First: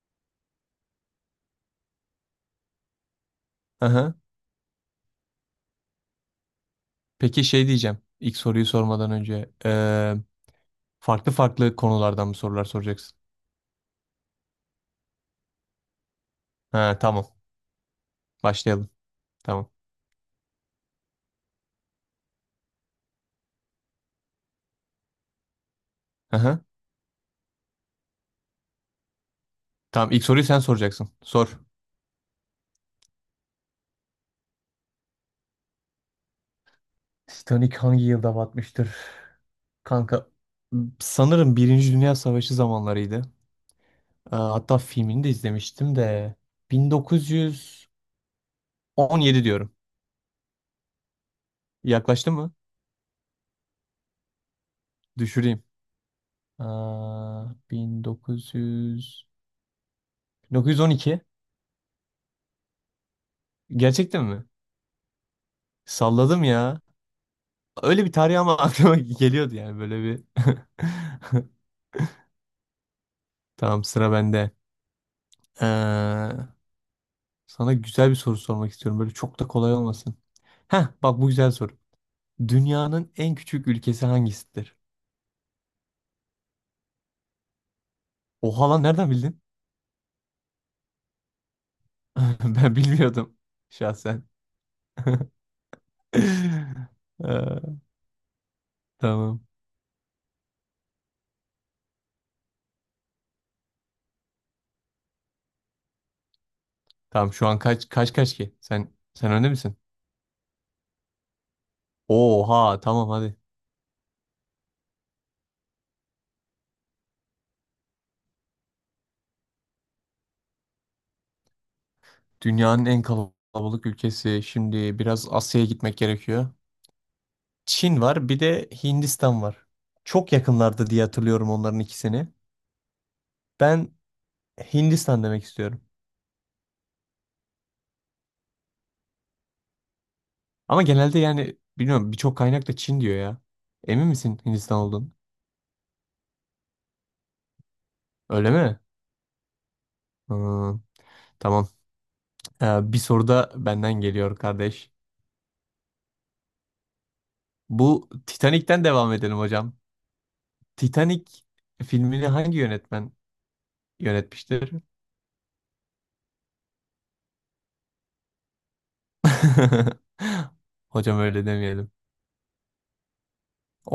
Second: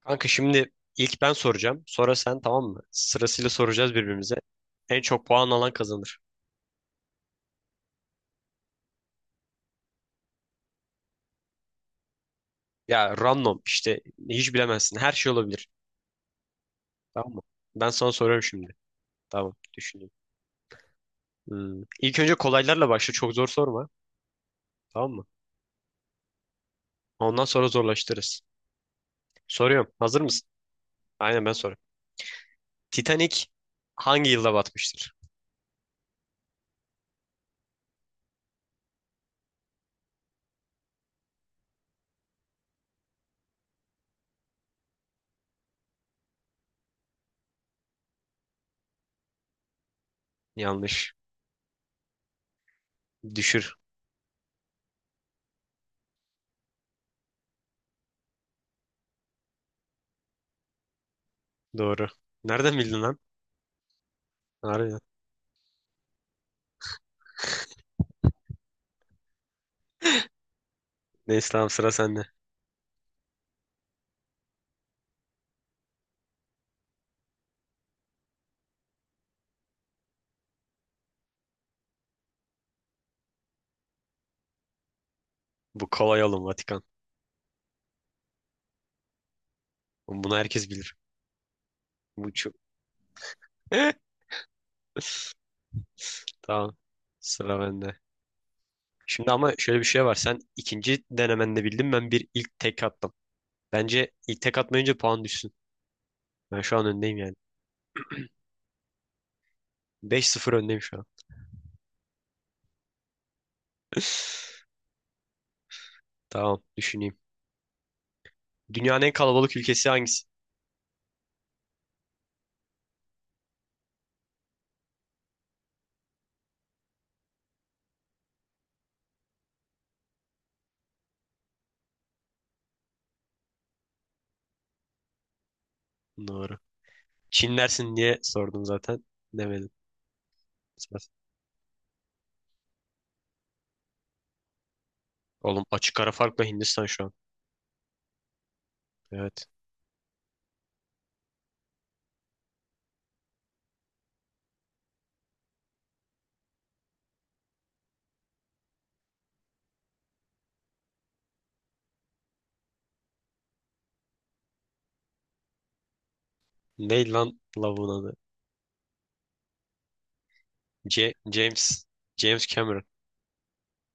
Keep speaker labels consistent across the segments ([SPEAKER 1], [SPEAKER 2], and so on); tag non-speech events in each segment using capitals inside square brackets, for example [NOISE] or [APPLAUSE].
[SPEAKER 1] Kanka şimdi ilk ben soracağım. Sonra sen, tamam mı? Sırasıyla soracağız
[SPEAKER 2] Aha.
[SPEAKER 1] birbirimize. En çok puan alan kazanır.
[SPEAKER 2] Peki şey diyeceğim. İlk soruyu sormadan önce. Farklı farklı konulardan mı sorular
[SPEAKER 1] Ya
[SPEAKER 2] soracaksın?
[SPEAKER 1] random işte, hiç bilemezsin. Her şey olabilir.
[SPEAKER 2] Ha, tamam.
[SPEAKER 1] Tamam mı? Ben sana soruyorum şimdi.
[SPEAKER 2] Başlayalım.
[SPEAKER 1] Tamam,
[SPEAKER 2] Tamam.
[SPEAKER 1] düşüneyim. Hmm. İlk önce kolaylarla başla. Çok zor sorma. Tamam mı?
[SPEAKER 2] Aha.
[SPEAKER 1] Ondan sonra zorlaştırırız. Soruyorum.
[SPEAKER 2] Tamam
[SPEAKER 1] Hazır
[SPEAKER 2] ilk soruyu
[SPEAKER 1] mısın?
[SPEAKER 2] sen soracaksın.
[SPEAKER 1] Aynen, ben
[SPEAKER 2] Sor.
[SPEAKER 1] soruyorum. Titanic hangi yılda batmıştır?
[SPEAKER 2] Titanic hangi yılda batmıştır? Kanka sanırım Birinci Dünya Savaşı zamanlarıydı. Hatta filmini de izlemiştim de 1917 diyorum.
[SPEAKER 1] Yanlış.
[SPEAKER 2] Yaklaştı mı?
[SPEAKER 1] Düşür.
[SPEAKER 2] Düşüreyim. Aa, 1900 1912.
[SPEAKER 1] Doğru. Nereden bildin lan?
[SPEAKER 2] Gerçekten mi?
[SPEAKER 1] Harbiden.
[SPEAKER 2] Salladım ya. Öyle bir tarih ama [LAUGHS] aklıma geliyordu yani böyle bir.
[SPEAKER 1] Neyse tamam,
[SPEAKER 2] [LAUGHS]
[SPEAKER 1] sıra sende.
[SPEAKER 2] Tamam sıra bende. Ee, sana güzel bir soru sormak istiyorum. Böyle çok da kolay olmasın. Heh bak bu güzel soru. Dünyanın en küçük ülkesi hangisidir?
[SPEAKER 1] Bu kolay oğlum, Vatikan.
[SPEAKER 2] Oha lan nereden bildin?
[SPEAKER 1] Bunu herkes bilir. Bu çok...
[SPEAKER 2] [LAUGHS] Ben bilmiyordum
[SPEAKER 1] [LAUGHS]
[SPEAKER 2] şahsen. [LAUGHS]
[SPEAKER 1] Tamam. Sıra
[SPEAKER 2] Ee,
[SPEAKER 1] bende. Şimdi
[SPEAKER 2] tamam.
[SPEAKER 1] ama şöyle bir şey var. Sen ikinci denemende bildin. Ben bir ilk tek attım. Bence ilk tek atmayınca puan düşsün. Ben şu an öndeyim
[SPEAKER 2] Tamam
[SPEAKER 1] yani.
[SPEAKER 2] şu an kaç kaç ki? Sen önde misin?
[SPEAKER 1] 5-0 öndeyim şu an.
[SPEAKER 2] Oha tamam hadi.
[SPEAKER 1] [LAUGHS] Tamam. Düşüneyim. Dünyanın en kalabalık ülkesi hangisi?
[SPEAKER 2] Dünyanın en kalabalık ülkesi. Şimdi biraz Asya'ya gitmek gerekiyor. Çin var, bir de Hindistan var. Çok yakınlardı diye hatırlıyorum onların ikisini. Ben Hindistan demek istiyorum.
[SPEAKER 1] Doğru. Çin dersin diye sordum zaten. Demedim.
[SPEAKER 2] Ama genelde yani bilmiyorum birçok kaynak da Çin diyor ya. Emin misin Hindistan olduğunu?
[SPEAKER 1] Oğlum, açık ara farkla Hindistan şu an.
[SPEAKER 2] Öyle mi?
[SPEAKER 1] Evet.
[SPEAKER 2] Hmm, tamam. Bir soru da benden geliyor kardeş. Bu Titanic'ten devam edelim hocam. Titanic filmini hangi yönetmen yönetmiştir?
[SPEAKER 1] Ney lan lavuğun adı?
[SPEAKER 2] [LAUGHS]
[SPEAKER 1] C
[SPEAKER 2] Hocam öyle
[SPEAKER 1] James.
[SPEAKER 2] demeyelim.
[SPEAKER 1] James Cameron.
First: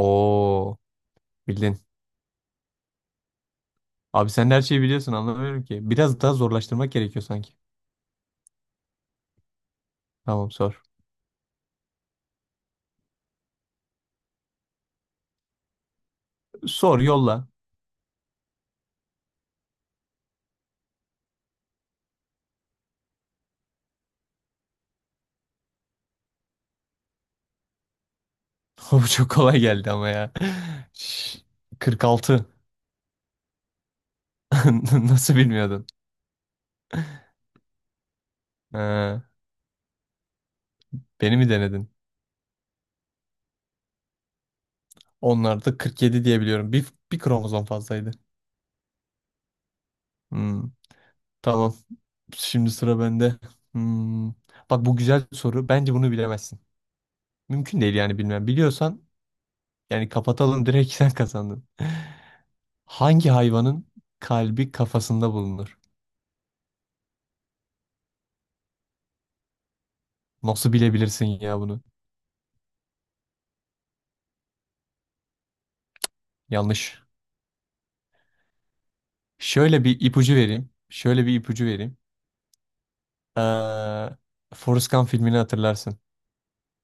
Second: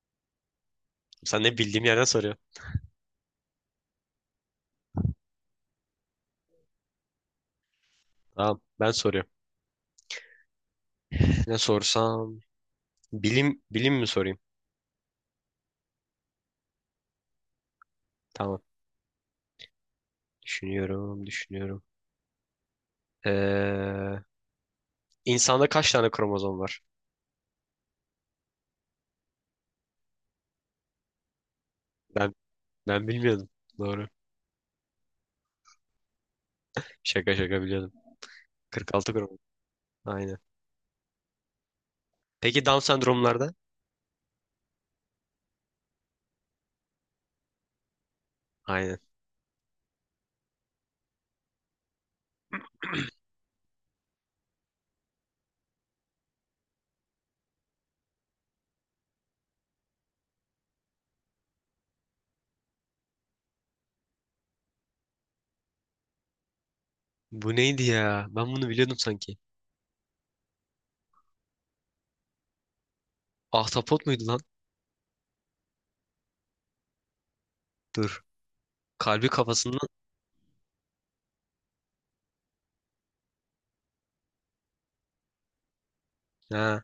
[SPEAKER 2] Oo,
[SPEAKER 1] Sen ne
[SPEAKER 2] bildin.
[SPEAKER 1] bildiğim yerden soruyor.
[SPEAKER 2] Abi sen de her şeyi biliyorsun anlamıyorum ki. Biraz daha zorlaştırmak gerekiyor sanki.
[SPEAKER 1] Tamam. Ben soruyorum.
[SPEAKER 2] Tamam sor.
[SPEAKER 1] Ne sorsam? Bilim bilim mi sorayım?
[SPEAKER 2] Sor yolla.
[SPEAKER 1] Tamam. Düşünüyorum, düşünüyorum. Ee, insanda kaç tane kromozom var?
[SPEAKER 2] [LAUGHS] Bu çok kolay geldi ama ya. Şş,
[SPEAKER 1] Ben
[SPEAKER 2] 46.
[SPEAKER 1] ben bilmiyordum. Doğru.
[SPEAKER 2] [LAUGHS] Nasıl bilmiyordun?
[SPEAKER 1] Şaka şaka biliyordum. 46
[SPEAKER 2] Ha,
[SPEAKER 1] kromozom. Aynen.
[SPEAKER 2] beni mi denedin?
[SPEAKER 1] Peki Down sendromlarda?
[SPEAKER 2] Onlarda 47 diye biliyorum. Bir kromozom fazlaydı.
[SPEAKER 1] Aynen.
[SPEAKER 2] Hmm, tamam. Şimdi sıra bende. Hmm, Bak bu güzel soru. Bence bunu bilemezsin. Mümkün değil yani bilmem. Biliyorsan yani kapatalım direkt [LAUGHS] sen kazandın. Hangi hayvanın kalbi kafasında bulunur?
[SPEAKER 1] Bu neydi ya? Ben bunu biliyordum sanki.
[SPEAKER 2] Nasıl bilebilirsin ya bunu?
[SPEAKER 1] Ahtapot muydu lan?
[SPEAKER 2] Yanlış.
[SPEAKER 1] Dur. Kalbi
[SPEAKER 2] Şöyle
[SPEAKER 1] kafasından.
[SPEAKER 2] bir ipucu vereyim. Şöyle bir ipucu vereyim. Ee, Forrest Gump filmini hatırlarsın.
[SPEAKER 1] Ha.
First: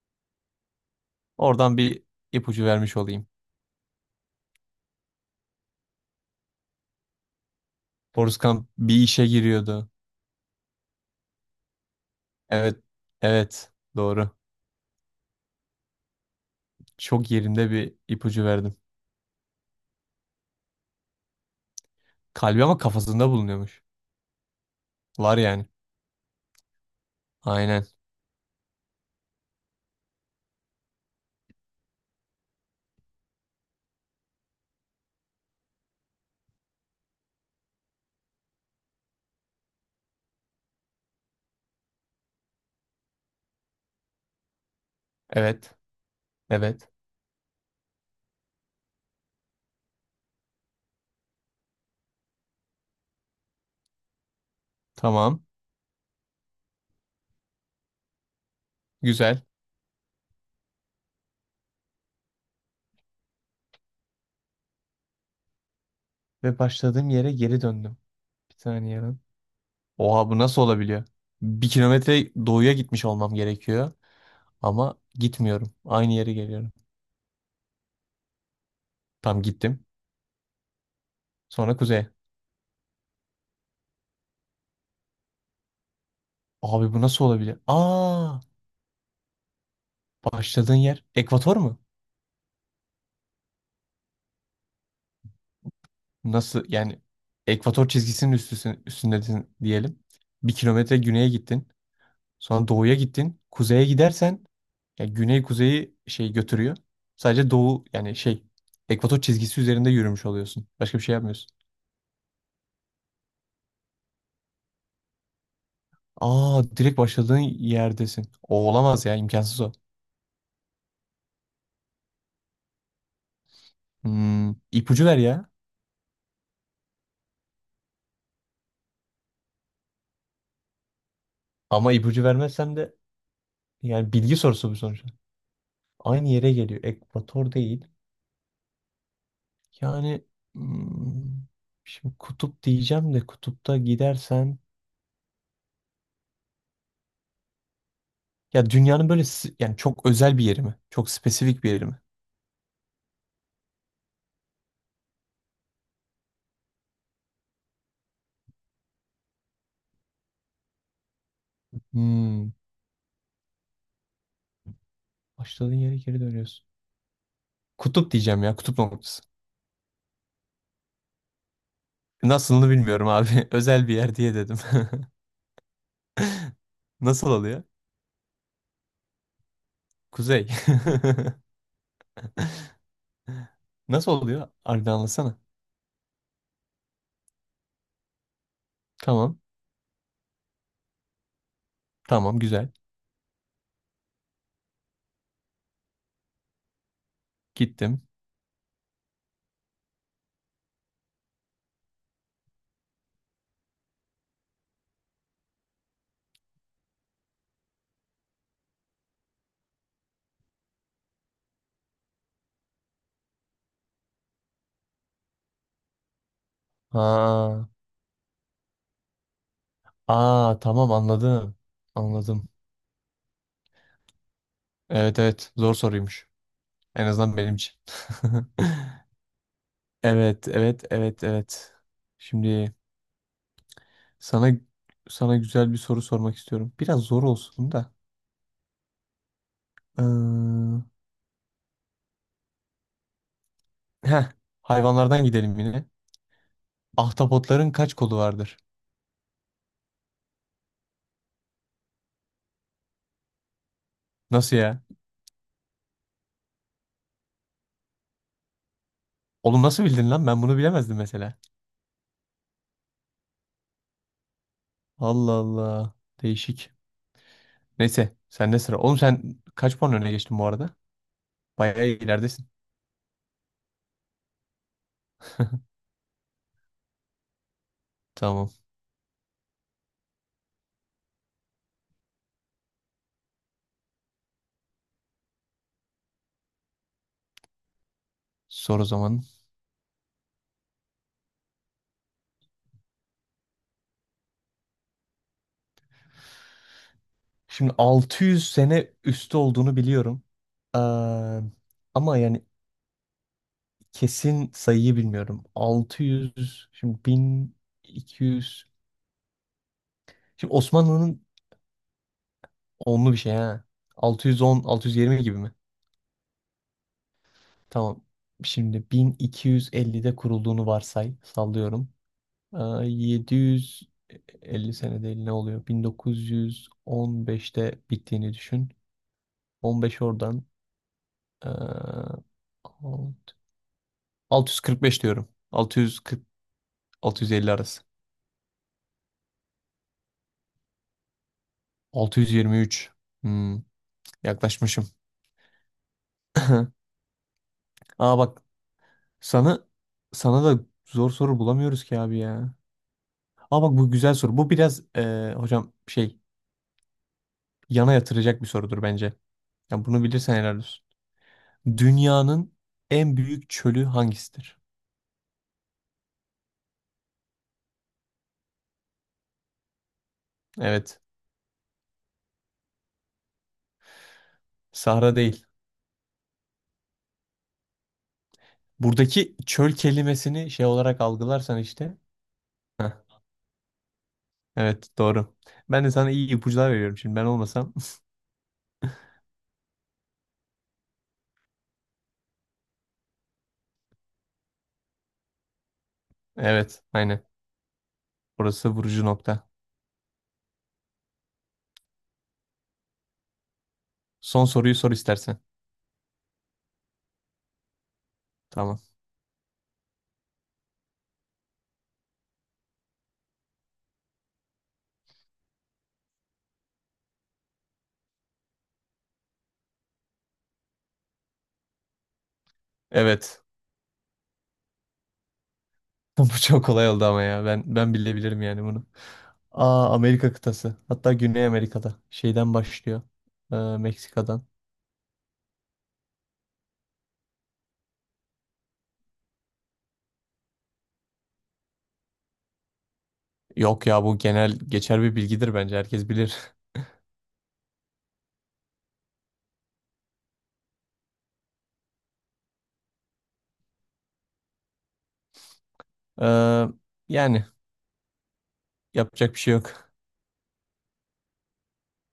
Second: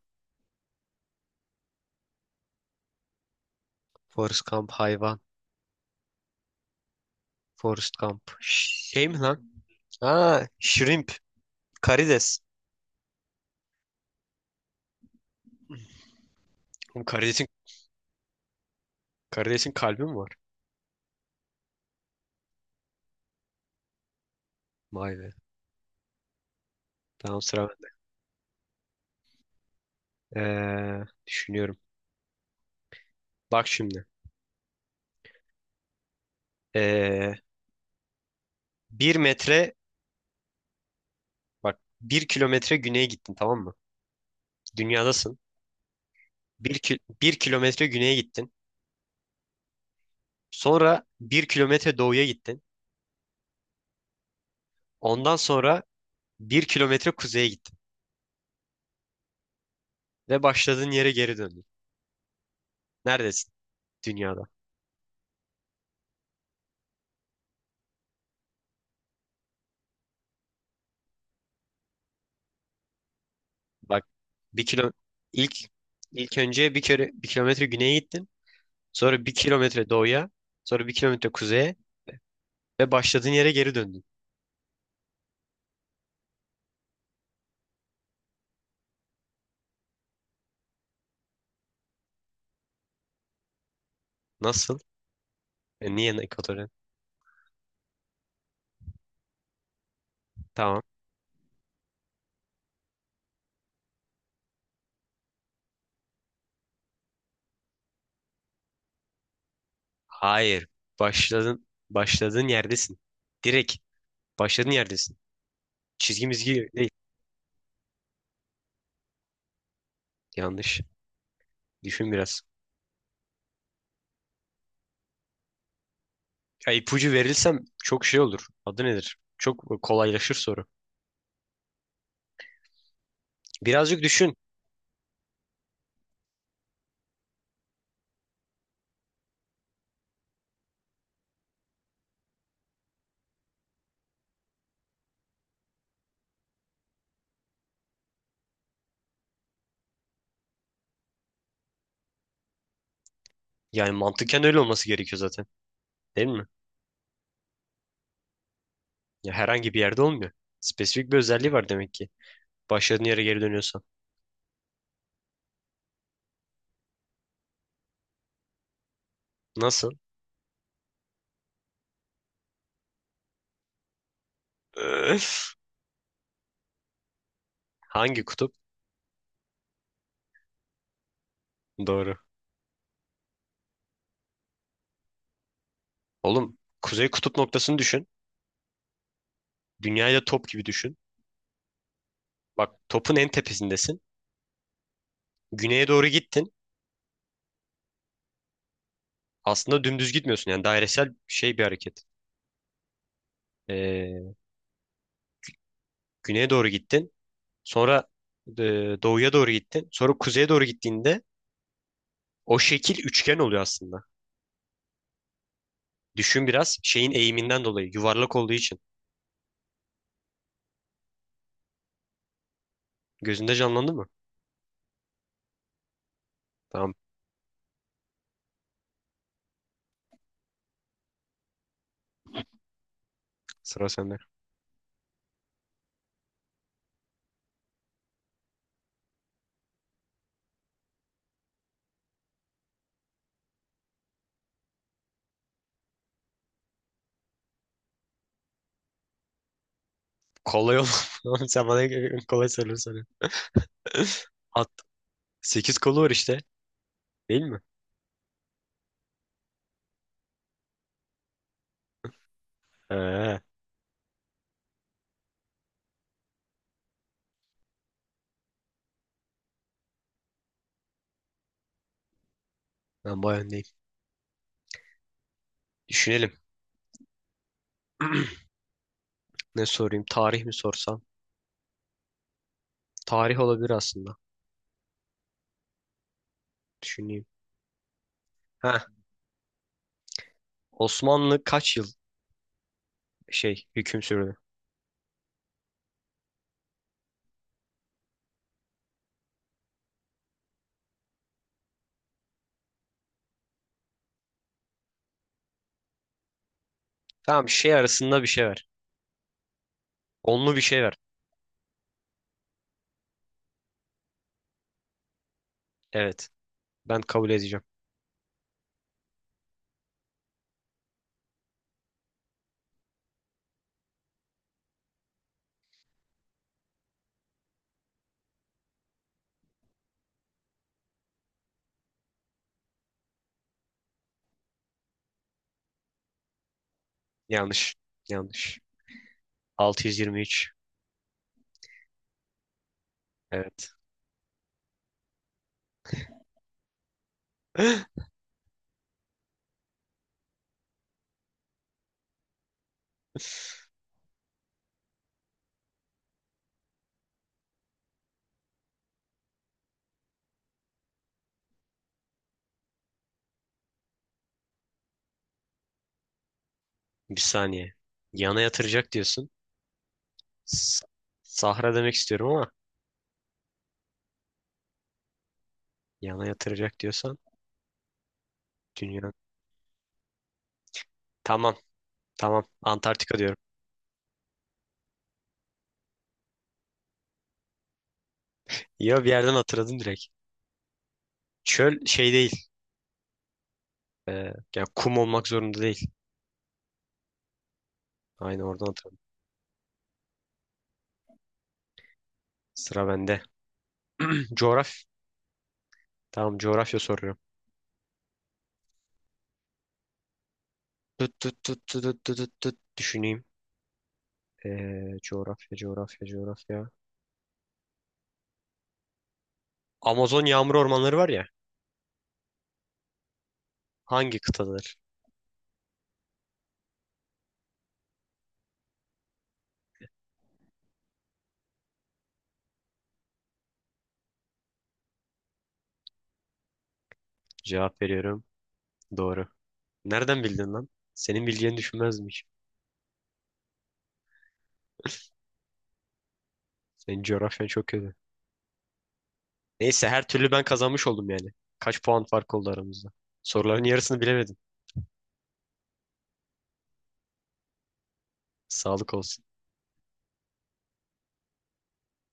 [SPEAKER 2] Oradan bir ipucu vermiş olayım.
[SPEAKER 1] Forrest Gump hayvan. Forrest Gump.
[SPEAKER 2] Forrest Gump bir
[SPEAKER 1] Şey mi
[SPEAKER 2] işe
[SPEAKER 1] lan?
[SPEAKER 2] giriyordu.
[SPEAKER 1] Ha. Shrimp. Karides.
[SPEAKER 2] Evet. Evet. Doğru.
[SPEAKER 1] Oğlum
[SPEAKER 2] Çok
[SPEAKER 1] karidesin,
[SPEAKER 2] yerinde bir ipucu verdim.
[SPEAKER 1] karidesin kalbi mi var?
[SPEAKER 2] Kalbi ama kafasında bulunuyormuş.
[SPEAKER 1] Vay be.
[SPEAKER 2] Var yani.
[SPEAKER 1] Tamam, sıra
[SPEAKER 2] Aynen.
[SPEAKER 1] bende. Düşünüyorum. Bak şimdi. Ee, Bir metre bak bir kilometre güneye gittin, tamam mı? Dünyadasın.
[SPEAKER 2] Evet.
[SPEAKER 1] Bir,
[SPEAKER 2] Evet.
[SPEAKER 1] ki- bir kilometre güneye gittin. Sonra bir kilometre doğuya gittin. Ondan
[SPEAKER 2] Tamam.
[SPEAKER 1] sonra bir kilometre kuzeye gittin.
[SPEAKER 2] Güzel.
[SPEAKER 1] Ve başladığın yere geri döndün. Neredesin dünyada?
[SPEAKER 2] Ve başladığım yere geri döndüm. Bir saniye lan. Oha bu nasıl olabiliyor? Bir kilometre doğuya gitmiş olmam gerekiyor.
[SPEAKER 1] Bak, bir kilo
[SPEAKER 2] Ama
[SPEAKER 1] ilk
[SPEAKER 2] gitmiyorum. Aynı yere
[SPEAKER 1] ilk
[SPEAKER 2] geliyorum.
[SPEAKER 1] önce bir kere bir kilometre güneye gittin. Sonra bir
[SPEAKER 2] Tam gittim.
[SPEAKER 1] kilometre doğuya. Sonra bir kilometre kuzeye.
[SPEAKER 2] Sonra kuzeye.
[SPEAKER 1] Ve başladığın yere geri döndün.
[SPEAKER 2] Abi bu nasıl olabilir? Aa, başladığın yer ekvator mu?
[SPEAKER 1] Nasıl? Niye
[SPEAKER 2] Nasıl
[SPEAKER 1] ekvatorya?
[SPEAKER 2] yani ekvator çizgisinin üstüsün, üstündesin diyelim. Bir
[SPEAKER 1] Tamam.
[SPEAKER 2] kilometre güneye gittin. Sonra doğuya gittin. Kuzeye gidersen ya güney kuzeyi şey götürüyor. Sadece doğu yani şey ekvator çizgisi üzerinde yürümüş oluyorsun.
[SPEAKER 1] Hayır.
[SPEAKER 2] Başka bir şey yapmıyorsun.
[SPEAKER 1] Başladın. Başladığın yerdesin. Direkt başladığın yerdesin. Çizgi
[SPEAKER 2] Aa
[SPEAKER 1] mizgi değil.
[SPEAKER 2] direkt başladığın yerdesin. O olamaz ya imkansız o.
[SPEAKER 1] Yanlış. Düşün biraz.
[SPEAKER 2] Hmm, ipucu ver ya.
[SPEAKER 1] Ya ipucu verilsem çok şey olur. Adı nedir? Çok kolaylaşır soru.
[SPEAKER 2] Ama ipucu vermezsem de.
[SPEAKER 1] Birazcık
[SPEAKER 2] Yani bilgi
[SPEAKER 1] düşün.
[SPEAKER 2] sorusu bu sonuçta. Aynı yere geliyor. Ekvator değil. Yani hmm, şimdi kutup diyeceğim de kutupta gidersen ya dünyanın böyle yani çok özel bir yeri mi? Çok spesifik bir yeri mi?
[SPEAKER 1] Yani mantıken öyle olması gerekiyor zaten. Değil mi? Ya herhangi bir yerde olmuyor. Spesifik bir özelliği var demek ki.
[SPEAKER 2] Hmm,
[SPEAKER 1] Başladığın yere geri dönüyorsan.
[SPEAKER 2] başladığın yere geri dönüyorsun. Kutup diyeceğim ya. Kutup noktası.
[SPEAKER 1] Nasıl?
[SPEAKER 2] Nasılını bilmiyorum abi. [LAUGHS] Özel bir yer diye dedim. [LAUGHS]
[SPEAKER 1] Öf.
[SPEAKER 2] Nasıl oluyor?
[SPEAKER 1] Hangi kutup?
[SPEAKER 2] Kuzey.
[SPEAKER 1] Doğru.
[SPEAKER 2] [LAUGHS] Nasıl oluyor? Harbiden anlatsana.
[SPEAKER 1] Oğlum, kuzey kutup noktasını düşün.
[SPEAKER 2] Tamam.
[SPEAKER 1] Dünyayı da top gibi düşün.
[SPEAKER 2] Tamam
[SPEAKER 1] Bak,
[SPEAKER 2] güzel.
[SPEAKER 1] topun en tepesindesin. Güneye doğru gittin.
[SPEAKER 2] Gittim.
[SPEAKER 1] Aslında dümdüz gitmiyorsun. Yani dairesel şey bir hareket. Ee, Güneye doğru gittin. Sonra e, doğuya doğru gittin. Sonra kuzeye doğru gittiğinde o şekil üçgen oluyor aslında. Düşün biraz, şeyin eğiminden
[SPEAKER 2] Ha.
[SPEAKER 1] dolayı yuvarlak olduğu için.
[SPEAKER 2] Aa tamam anladım. Anladım.
[SPEAKER 1] Gözünde canlandı mı?
[SPEAKER 2] Evet evet zor soruymuş.
[SPEAKER 1] Tamam,
[SPEAKER 2] En azından benim için. [LAUGHS] Evet evet evet evet. Şimdi
[SPEAKER 1] sıra sende.
[SPEAKER 2] sana sana güzel bir soru sormak istiyorum. Biraz zor olsun da. Ee, heh, hayvanlardan gidelim yine. Ahtapotların kaç kolu vardır?
[SPEAKER 1] Kolay ol. [LAUGHS] Sen bana kolay soruları soruyorsun. [LAUGHS]
[SPEAKER 2] Nasıl
[SPEAKER 1] At.
[SPEAKER 2] ya?
[SPEAKER 1] Sekiz kolu var işte. Değil mi?
[SPEAKER 2] Oğlum nasıl bildin lan? Ben bunu bilemezdim mesela.
[SPEAKER 1] Ee,
[SPEAKER 2] Allah Allah. Değişik. Neyse sende sıra. Oğlum sen kaç puan öne geçtin bu arada? Bayağı ileridesin.
[SPEAKER 1] Ben bayağı öndeyim. Düşünelim.
[SPEAKER 2] Tamam.
[SPEAKER 1] [CLEARS THROAT] Ne sorayım? Tarih mi sorsam? Tarih olabilir aslında. Düşüneyim.
[SPEAKER 2] Sor
[SPEAKER 1] Heh.
[SPEAKER 2] o zaman.
[SPEAKER 1] Osmanlı kaç yıl şey hüküm sürdü?
[SPEAKER 2] Şimdi 600 sene üstü olduğunu biliyorum. Eee, ama yani kesin sayıyı bilmiyorum. 600, şimdi
[SPEAKER 1] Tamam, şey arasında bir şey ver.
[SPEAKER 2] 1200. Şimdi
[SPEAKER 1] Onlu bir şey ver.
[SPEAKER 2] Osmanlı'nın onlu bir şey ha. 610, 620 gibi mi?
[SPEAKER 1] Evet. Ben kabul edeceğim.
[SPEAKER 2] Tamam. Şimdi 1250'de kurulduğunu varsay, sallıyorum. Eee, 750 sene değil ne oluyor? 1915'te bittiğini düşün. 15 oradan. eee 645 diyorum. 640-650
[SPEAKER 1] Yanlış.
[SPEAKER 2] arası.
[SPEAKER 1] Yanlış. 623.
[SPEAKER 2] 623. Hmm,
[SPEAKER 1] Evet.
[SPEAKER 2] yaklaşmışım. [LAUGHS]
[SPEAKER 1] [GASPS]
[SPEAKER 2] Aa bak sana sana da zor soru bulamıyoruz ki abi ya. Aa bak bu güzel soru. Bu biraz hocam şey yana yatıracak bir sorudur bence. Ya bunu bilirsen helal olsun. Dünyanın en büyük çölü hangisidir?
[SPEAKER 1] Bir saniye. Yana yatıracak diyorsun. S-
[SPEAKER 2] Evet.
[SPEAKER 1] Sahra demek istiyorum ama
[SPEAKER 2] Sahra değil.
[SPEAKER 1] yana yatıracak diyorsan dünya.
[SPEAKER 2] Buradaki çöl kelimesini şey olarak
[SPEAKER 1] Tamam.
[SPEAKER 2] algılarsan işte.
[SPEAKER 1] Tamam.
[SPEAKER 2] Heh,
[SPEAKER 1] Antarktika diyorum.
[SPEAKER 2] evet doğru. Ben de sana iyi ipuçlar veriyorum. Şimdi ben olmasam.
[SPEAKER 1] Ya bir yerden hatırladım direkt. Çöl şey değil. Ya kum olmak zorunda değil.
[SPEAKER 2] Evet, aynen.
[SPEAKER 1] Aynı oradan
[SPEAKER 2] Burası
[SPEAKER 1] hatırladım.
[SPEAKER 2] vurucu nokta.
[SPEAKER 1] Sıra bende. [CLEARS THROAT]
[SPEAKER 2] Son
[SPEAKER 1] Coğraf.
[SPEAKER 2] soruyu sor istersen.
[SPEAKER 1] Tamam, coğrafya soruyorum.
[SPEAKER 2] Tamam.
[SPEAKER 1] Tut tut tut tut tut tut tut tut. Düşüneyim. Coğrafya coğrafya coğrafya. Amazon yağmur ormanları var ya.
[SPEAKER 2] Evet.
[SPEAKER 1] Hangi kıtadır?
[SPEAKER 2] [LAUGHS] Bu çok kolay oldu ama ya. Ben bilebilirim yani bunu. Aa, Amerika kıtası. Hatta Güney Amerika'da. Şeyden başlıyor. Meksika'dan.
[SPEAKER 1] Cevap veriyorum. Doğru. Nereden bildin lan? Senin bileceğini düşünmezmiş.
[SPEAKER 2] Yok ya bu genel geçer bir bilgidir bence. Herkes bilir. [LAUGHS]
[SPEAKER 1] Senin coğrafyan çok kötü. Neyse her türlü ben kazanmış oldum yani. Kaç puan fark oldu aramızda? Soruların yarısını bilemedim.
[SPEAKER 2] Ee, yani
[SPEAKER 1] Sağlık olsun.
[SPEAKER 2] yapacak bir şey yok.